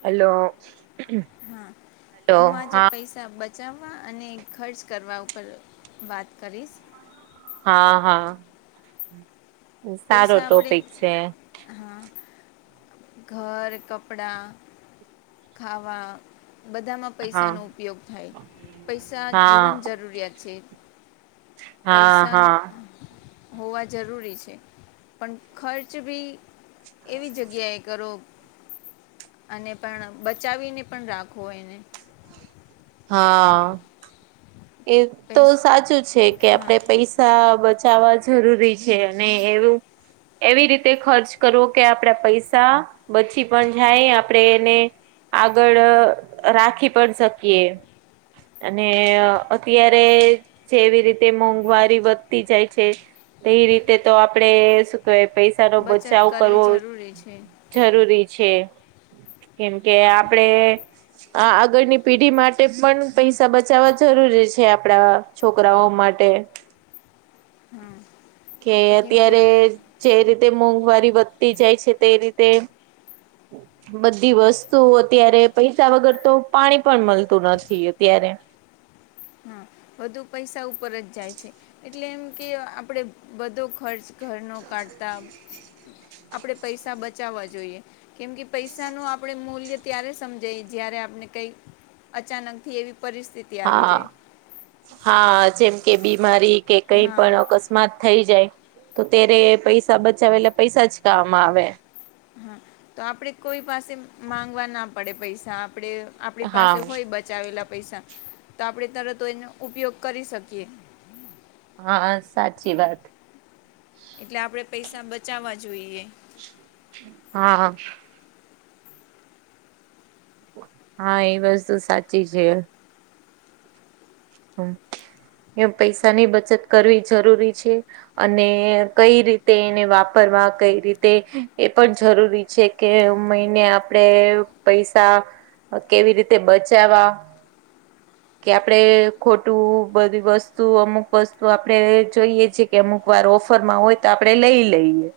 Hello. હા hello હું આજે હા પૈસા બચ ચાવવા અને ખર્ચ કરવા ઉપર વાત કરીશ. હા હા. સારો પૈસા આપણેે ટોપિક છે હા, ઘર, કપડા, ખાવા બધામાં પૈસા હા નો ઉપયોગ થાય. પૈસા હા જીવન જરૂરિયાત છે. હા પૈસા હા. હોવા જરૂરી છે પણ ખર્ચ ભી. એવી જગ્યાએ કરો અને પણ બચાવીને પણ રાખો એને. હા, એ તો પૈસા સાચું છે કે હા આપડે પૈસા બચાવવા જરૂરી છે અને એવું એવી રીતે ખર્ચ કરવો કે આપડા પૈસા બચી પણ જાય આપડે એને આગળ રાખી પણ શક કીએ. અને અત્યારે જેવી રીતે મોંઘવારી વધતી જાય છે. તે એ રીતે તો આપડે શું કેવાય પૈસા નો બચત બચાવ કરવી કરવો. જરૂરી છે જરૂરી છે કેમ કે આપડે આગળની પીઢી માટે પણ પૈસા બચાવવા જરૂરી છે આપડા છોકરાઓ માટે. [unintelligible] હા કે કેમકે અત્યારે જે રીતે મોંઘવારી વધતી જાય છે તે રીતે બધી વસ્તુ અત્યારે તો પૈસા વગર તો પાણી પણ મળતું નથી અત્યારે. હા વધુ પૈસા ઉપર જ જાય છે. એટલે એમ કે આપણે બધો ખર્ચ ઘરનો કાઢતા આપણે પૈસા બચાવવા જોઈએ. કેમ કે પૈસા નું આપણે મૂલ્ય ત્યારે સમજાય જયારે આપને કઈ અચાનક થી એવી પરિસ્થિતિ આવી હા જાય હા જેમ કે બીમારી કે કઈ હા પણ કસ્માત થઈ જાય તો ત્યારે પૈસા બચાવે એટલે પૈસા જ કામ આવે હા તો આપડે કોઈ પાસે માંગવા ના પડે પૈસા આપડે આપડી હા પાસે હોય બચાવેલા પૈસા તો આપડી તરત એનો ઉપયોગ કરી શકીએ હા સાચી વાત એટલે આપડે પૈસા બચાવવા જોઈએ હા હા એ વસ્તુ સાચી છે હમ એમ પૈસાની બચત કરવી જરૂરી છે અને કઈ રીતે એને વાપરવા કઈ રીતે એ પણ જરૂરી છે કે મહિને આપડે પૈસા કેવી રીતે બચાવા કે આપડે ખોટું બધી વસ્તુ અમુક વસ્તુ આપડે જોઈએ છે કે અમુક વાર ઓફરમાં હોય તો આપડે લઈ લઈએ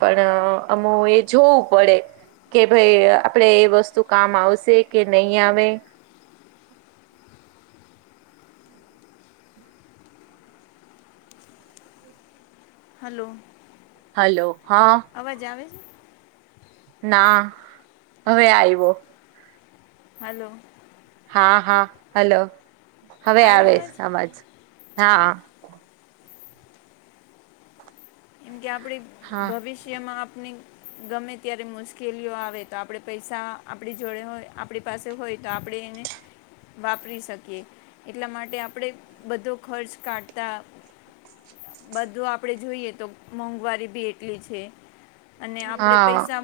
પણ અમુ એ જોવું પડે કે ભાઈ આપડે એ વસ્તુ કામ આવશે કે નહી આવે હલો હલો હા અવાજ આવે છે ના હવે આયવો હલો હા હા હલો હવે આવે છે અવાજ હા કેમ કે આપડી હા ભવિષ્યમાં આપણી ગમે ત્યારે મુશ્કેલીઓ આવે તો આપડે પૈસા આપડી જોડે હોય આપડી પાસે હોય તો આપડે એને વાપરી શકીએ એટલા માટે આપડે બધો ખર્ચ કાઢતા બધું આપડે જોઈએ તો મોંઘવારી ભી એટલી છે અને આપડે હા પૈસા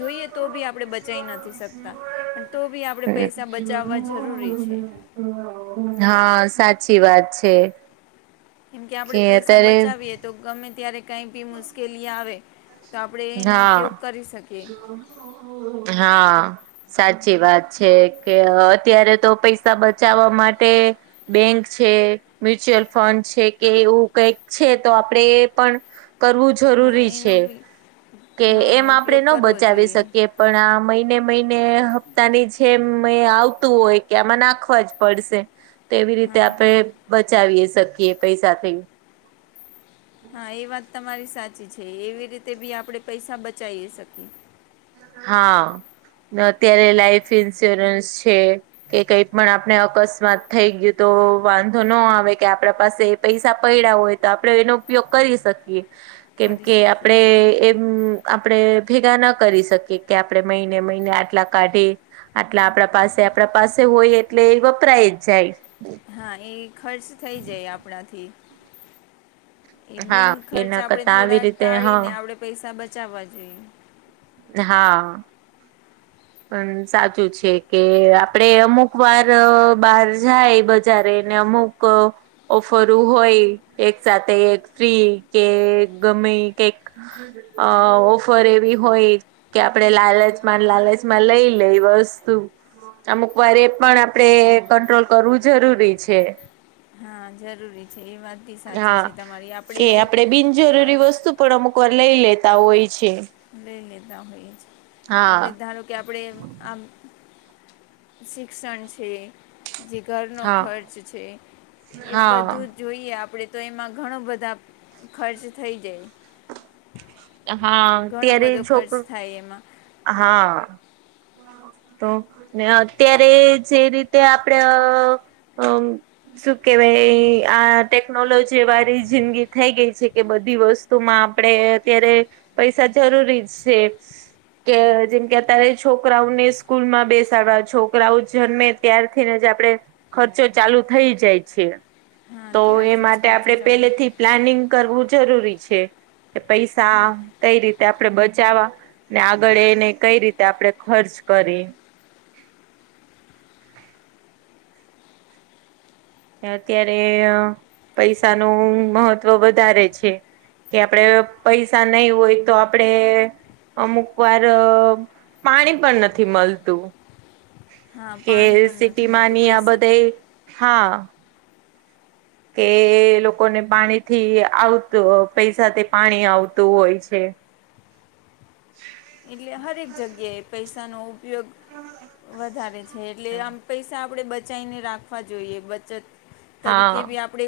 જોઈએ તો બી આપડે બચાઈ નથી શકતા પણ તો બી આપડે પૈસા બચાવવા જરૂરી છે. હા સાચી વાત છે. કેમ કે આપડે પૈસા બચાવીએ તો ગમે ત્યારે કઈ ભી મુશ્કેલી આવે તો આપડે એનો ઉપયોગ હા કરી શકીએ. હા. સાચી વાત છે, કે અત્યારે તો પૈસા બચાવા માટે બેંક છે, મ્યુચ્યુઅલ ફંડ છે કે એવું કઈક છે તો આપડે એ પણ કરવું હા જરૂરી એનો છે, બી કે એમ હા આપડે ઉપયોગ ન કરવો બચાવી જોઈએ શકીએ. પણ આ મહિને-મહિને હપ્તાની જેમ આવતું હોય કે આમાં નાખવા જ પડશે. તેવી રીતે હા આપડે બચાવી શકીએ પૈસાથી. હા, એ વાત તમારી સાચી છે, એવી રીતે બી આપડે પૈસા બચી શકીએ. હા, ને અત્યારે લાઈફ ઇન્સ્યોરન્સ છે કે કઈ પણ આપણે અકસ્માત થઈ ગયું. તો વાંધો ન આવે કે આપડા પાસે પૈસા પડ્યા હોય તો આપડે એનો ઉપયોગ કરી શકીએ. કેમ કરી કે શકીએ આપડે હા એમ આપડે ભેગા ના કરી શકીએ કે આપડે મહિને-મહિને આ ટલા કાઢી આટલા આપડા પાસે હોય એટલે એ વપરાય જ જાય. હા, એ ખર્ચ થઈ જાય આપડા થી એ હા બિન ખર્ચ એના આપડે કરતા થોડા આવી રીતે હા ટાળીને આપડે પૈસા બચાવા જોઈએ. હા. [inaudible] પણ સાચું છે કે આપડે અમુક વાર બહાર જાય બજારે ને અમુક ક ઓફર હોય એક સાથે ફ્રી કે ગમે કઈક અ ઓફર એવી હોય કે આપડણે લાલચમાં-લાલચમાં લઈ લે વસ્તુ. અમુક વાર એ પણ આપડણે કંટ્રોલ કરવું જરૂરી છે. હા, જરૂરી છે એ વાત. બી સાચી હા, છે તમારી કે આપણે આપડણે અ, બિનજરૂરી વસ્તુ પણ અમુક વાર લઈ લેતા હોય છે. લઈ લેતા હોઈએ છે આપણે હા ધારો કે આપણે આમ શિક્ષણ છે જે ઘરનો હા ખર્ચ છે એ હા બધું જ જોઈએ આપણે તો એમાં ઘણું બધા ખર્ચ થઈ જાય. હા ઘણો ત્યારે બધો છોક ખર્ચ થાય એમાં હા. [unintelligible] તો ને અત્યારે જે રીતે આપણે શું કેવાય ભાઈ આ ટેકનોલોજી વાળી જિંદગી થઈ ગઈ છે, કે બધી વસ્તુ વસ્તુમાં આપણેે અત્યારે પૈસા જરૂરી જ છે. કે જેમ કે અત્યારે છોકરાઓને સ્કૂલમાં બેસાડવા છોકરાઓ જન્મે ત્યાર થીને જ આપણે ખર્ચો ચાલુ થઈ જાય છે, હા તો એ ત્યારથી જ માટે ખર્ચો આપણેે ચાલુ પેલેથી પ્લાનિંગ કરવું જરૂરી છે. કે પૈસા કઈ રીતે આપણેે બચાવા ને આ આગળ એને કઈ રીતે આપણે ખર્ચ કરી અત્યારે પૈસાનું મહત્વ વધારે છે. કે આપણે પૈસા નહી હોય, તો આપણે અમુક વાર પાણી પણ નથી મળતું. હા કે પાણી પણ સિ નથી મળતું ટીમાંની આ પૈસા બધા, હા. કે લોકોને પાણીથી આવતું પૈસાથી પાણી આવતું હોય છે. એટલે દરેક જગ્યાએ પૈસા ન ઉપયોગ વધારે છે, એટલે આમ પૈસા આપણે બચાવને રાખવા જોઈએ. બચત તરીકે હા બી આપણે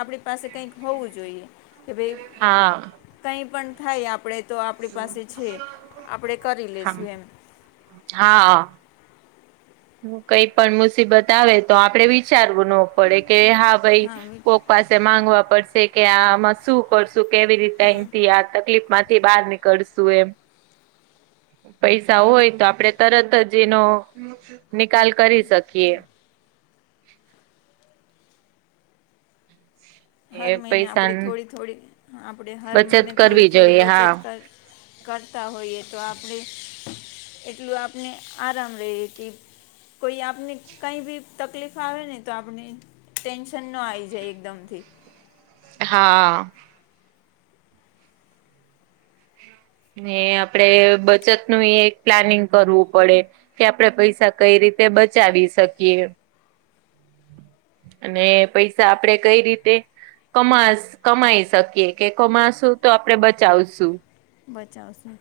આપણી પાસે કંઈક હોવું જોઈએ, કે ભાઈ? હા કઈ પણ થાય આપણે તો આપણી પાસે છે આપણેે કરી હા લેશું એમ. હા. કઈ પણ મુસીબત આવે તો આપડે વિચારવું ન પડે કે હા ભાઈ કો. પાસે માંગવા પડશે કે આમાં શું કરશું કેવી રીતેથી આ તકલીફ માંથી બહાર ની કડસુ એમ. પૈસા હોય તો આપડે તરત જ એનો. નિકાલ કરી શકીએ. હર એ મહિને આપણે પૈસાની થોડી થોડી આપણે હર બચત મહિને થોડી કરવી થોડી જોઈએ હા બચત કર. કરતા હોઈએ તો આપણે. એટલું આપને આરામ રહી કે. કોઈ આપને કઈ બી તકલીફ આવે ને તો આપણે. ટેન્શન નો આવી જાય એકદમ થી. હા. ને આપડે બચત નું એક પ્લાનિંગ કરવું પડે. કે આપડણે પૈસા કઈ રીતે બચાવી શકીએ. [inaudible] અને પૈસા આપડે કઈ રીતે. કમા કમાઈ શકીએ કે કમાશું તો આપડણે બચાવશું. બચાવશું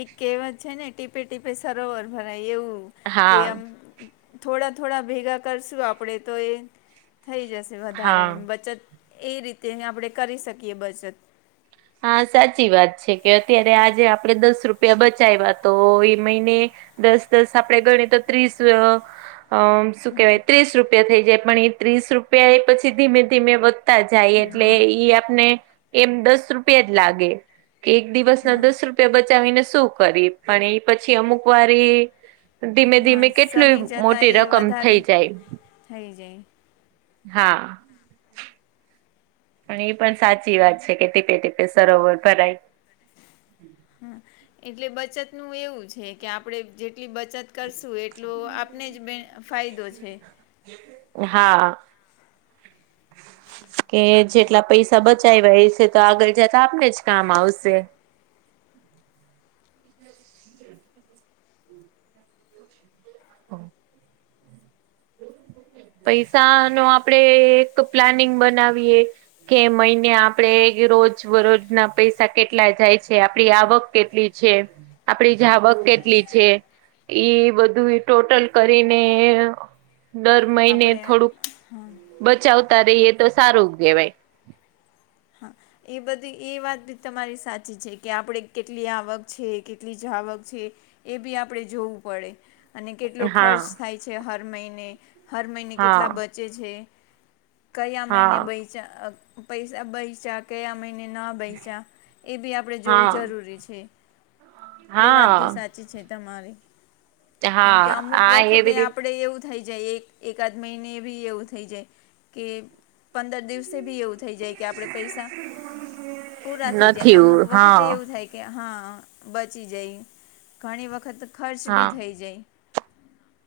એક કહેવત છે ને ટીપે ટીપે સરોવર ભરાય એવું. કે હા આમ થોડા થોડા ભેગા કરશું આપડે તો એ થઈ જશે. વધારે હા એમ બચત એ રીતે આપણે કરી શકીએ બચત. હા સાચી વાત છે કે અત્યારે આજે આપડણે દસ રૂપિયા બચાવ્યા તો એ મહિને. દસ દસ આપડે ગણી તો ત્રીસ. અ શું હા કેહેવાય ત્રીસ રૂપિયા થઈ જાય પણ એ ત્રીસ રૂપિયા એ પછી ધીમે ધીમે જાય હમ એટલે હમ ઈ આપને એમ દસ રૂપિયા જ લાગે. કે એક દિવસના હા દસ રૂપિયા બચાવીને શું કરી પણ એ પછી અમુક વારી ધીમે હા ધીમે કેટલી સમય જતાં મોટી એ રકમ વધારે થઈ જાય. થઈ જાય. હા. અને એ પણ સાચી વાત છે કે ટીપે ટીપે સરોવર ભરાય. હા, એટલે બચતનું એવું છે કે આપણે જેટલી બચત કરશું એટલો આપને જ બે ફાયદો છે. હા. કે જેટલા પૈસા બચાવવા એ છે તો આગળ જતા આ પને જ કામ આવશે. [inaudible] હા. [unintelligible] [inaudible] પૈસા નો આપડે એક પ્લાનિંગ બનાવીએ. કે મહિને આપડે રોજ બરોજ ના પૈસા કેટલા જાય છે આપડી આવક કેટલી છે, આપણી જાવક કેટલી છે. ઈ બધું ટોટલ કરીને. દર મહિને આપણે થોડુંક હા બચાવતા રહીએ તો સારું કહેવાય. હા. એ બધી એ વાત બી તમારી સાચી છે કે આપણે કેટલી આવક છે કેટલી જ આવક છે. એ બી આપણેે જોવું પડે. અને કેટલો હા ખર્ચ થાય છે હર મહિને, હર મહિને હા કેટલા બચે છે. કયા મહિને હા બેચા પૈસા બૈચા કયા મહિને ના એ બી આપણેે જોવું હા જરૂરી છે, એ વાત બી હા સાચી. તમારી, કેમ હા કે અમુક હા એવી વખતે રીતે આપડ એવું થ જાય એક એકાદ મહિને ભી એવું થઈ જાય, કે પંદર દિવસે ભી એવું થઈ જ કે આપણે પૈસા, પૂરા થઈ જાયને અમુક નથી વખતે હા એવું થાય. કે હા બચી જાય, ઘણી વખત ખર્ચ હા બી થઈ જાય.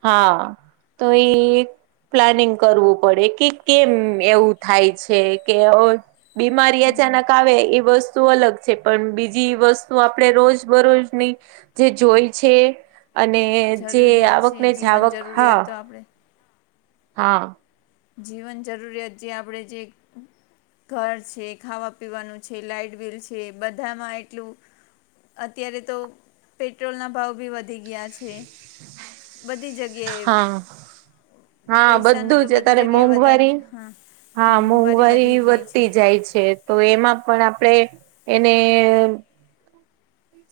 હા, તો એ પ્લાનિંગ કરવું પડે કે કેમ એવું થાય છે કે બિમારી અચનક આવે આવે એ બસ અલગ છે પણ બીજી વસ્તુ આપણે રોજ બરોજની, જે જોઈ છે. અને જે જરૂરિયાત આ છે જીવન જરૂરિયાત તો આપણે. હા. જીવન જરૂરિયાત જે આપણે જે ઘર છે ખાવા પીવાનું છે લાાઈટ બિલ છે બધામાં એટલું અત્યારે તો પેટ્રોલના ભાવ બી વધારે ગયા છે, બધી જગ્યાએ, હા હા પૈસા નથી. બધું જ બધી અત્યારે જગ્યાએ વધારે મોંઘવારી હા મોંઘવારી વધી ગઈ છે. થાય છે તો એમાં પણ આપણે એને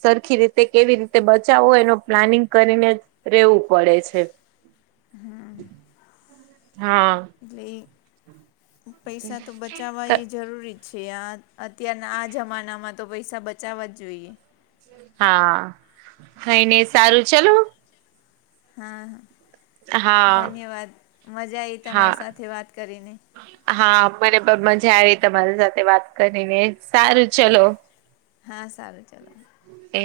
સરખી રીતે કેવી રીતે બચાવો એનો પ્લાનિંગ કરીને જ રેવું પડે છે હા એટલે એ પૈસા તો બચાવા એ જરૂરી છે આ અત્યારના આ જમાનામાં તો પૈસા બચાવવા જ જોઈએ હા કઈને સારું ચાલું હા હા ધન્યવાદ મજા આવી હા તમારી સાથે વાત કરીને હા મને પણ મજા આવી તમારી સાથે વાત કરીને સારું ચલો હા સારું ચાલો એ